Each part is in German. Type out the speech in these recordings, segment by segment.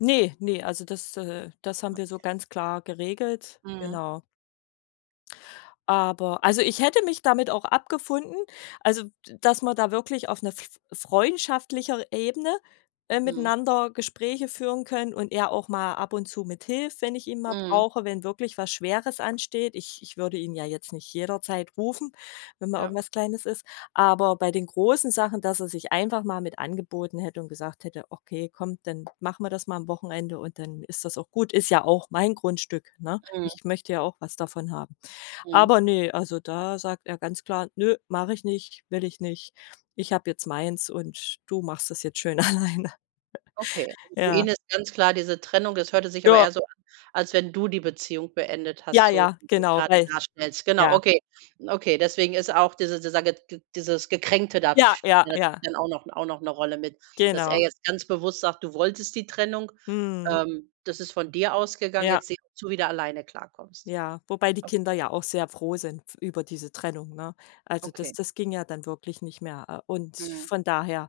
Ne, ne, also das äh, das haben wir so Okay. ganz klar geregelt, Mhm. genau. Aber also ich hätte mich damit auch abgefunden, also d dass wir da wirklich auf 'ner f freundschaftlicher Ebene, äh, Mhm. miteinander Gespräche führen können und er auch mal ab und zu mithilft, wenn ich ihn mal Mhm. brauche, wenn wirklich was Schweres ansteht. Ich ich würde ihn ja jetzt nicht jederzeit rufen, wenn mal Ja. irgendwas Kleines ist. Aber bei den großen Sachen, dass er sich einfach mal mit angeboten hätte und gesagt hätte: „Okay, komm, dann machen wir das mal am Wochenende, und dann ist das auch gut. Ist ja auch mein Grundstück, ne? Mhm. Ich möchte ja auch was davon haben.‟ Mhm. Aber, ne, also da sagt er ganz klar: „Ne, mache ich nicht, will ich nicht. Ich habe jetzt meins, und du machst das jetzt schön alleine.‟ Okay, für Ja. ihn ist ganz klar diese Trennung. Das hörte sich aber Ja. eher so an, als wenn du die Beziehung beendet Ja, hast, so ja, wie du es genau, grade weil darstellst. Genau, Ja. okay. Okay, deswegen ist auch dieser dieser ge g dieses Gekränkte da, Ja, ja, spielt natürlich ja. dann auch noch auch noch 'ne Rolle mit, dass er Genau. jetzt ganz bewusst sagt: „Du wolltest die Trennung, Mhm. ähm, das ist von dir ausgegangen, Ja. jetzt sieh zu, wie du alleine klarkommst.“ Ja, wobei die Okay. Kinder ja auch sehr froh sind f über diese Trennung, ne? Also das Okay. das ging ja dann wirklich nicht mehr, äh. Und Mhm. von daher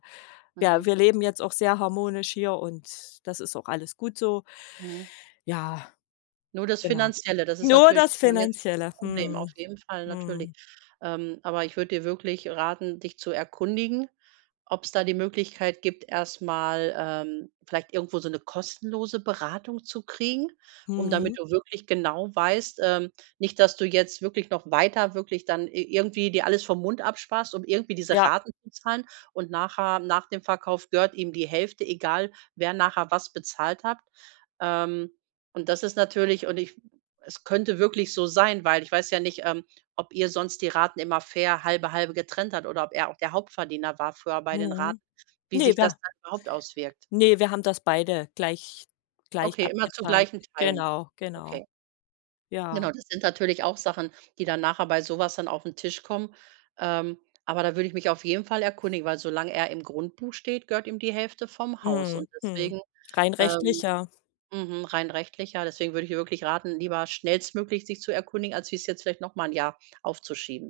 ja, Mhm. wir leben jetzt auch sehr harmonisch hier, und das ist auch alles gut so. Mhm. Ja, Nur das genau. Finanzielle, das ist Nur natürlich das schon jetzt, äh, 'n Finanzielle. Problem Mhm. auf jeden Fall natürlich. Mhm. Ähm. Aber ich würde dir wirklich raten, dich zu erkundigen, ob's da die Möglichkeit gibt, erst mal, ähm, vielleicht irgendwo so 'ne kostenlose Beratung zu kriegen, um damit Mhm. du wirklich genau weißt ähm, nicht, dass du jetzt wirklich noch weiter wirklich dann i irgendwie dir alles vom Mund absparst, um irgendwie diese Ja. Raten zu zahlen. Und nachher, nach dem Verkauf, gehört ihm die Hälfte, egal, wer nachher was bezahlt hat. Ähm Und das ist natürlich und ich es könnte wirklich so sein weil ich weiß ja nicht, ähm, ob ihr sonst die Raten immer fair halbe halbe getrennt habt oder ob er auch der Hauptverdiener war früher bei den Mhm. Raten wie Ne, sich das da dann überhaupt auswirkt. Ne, wir haben das beide gleich gleich Okay, immer zu abgezahlt. gleichen Teilen? Genau, genau. Okay. Ja. Genau, das sind natürlich auch Sachen, die dann nachher bei so was dann aufn Tisch kommen. Ähm, aber da würde ich mich auf jeden Fall erkundigen, weil solange er im Grundbuch steht, gehört ihm die Hälfte vom Haus Mhm. und Mhm. deswegen Rein rechtlich, ähm, ja. mhm, rein rechtlich ja, deswegen würde ich dir wirklich raten, lieber schnellstmöglich dich zu erkundigen, als wie es jetzt vielleicht noch mal 'n Jahr aufzuschieben.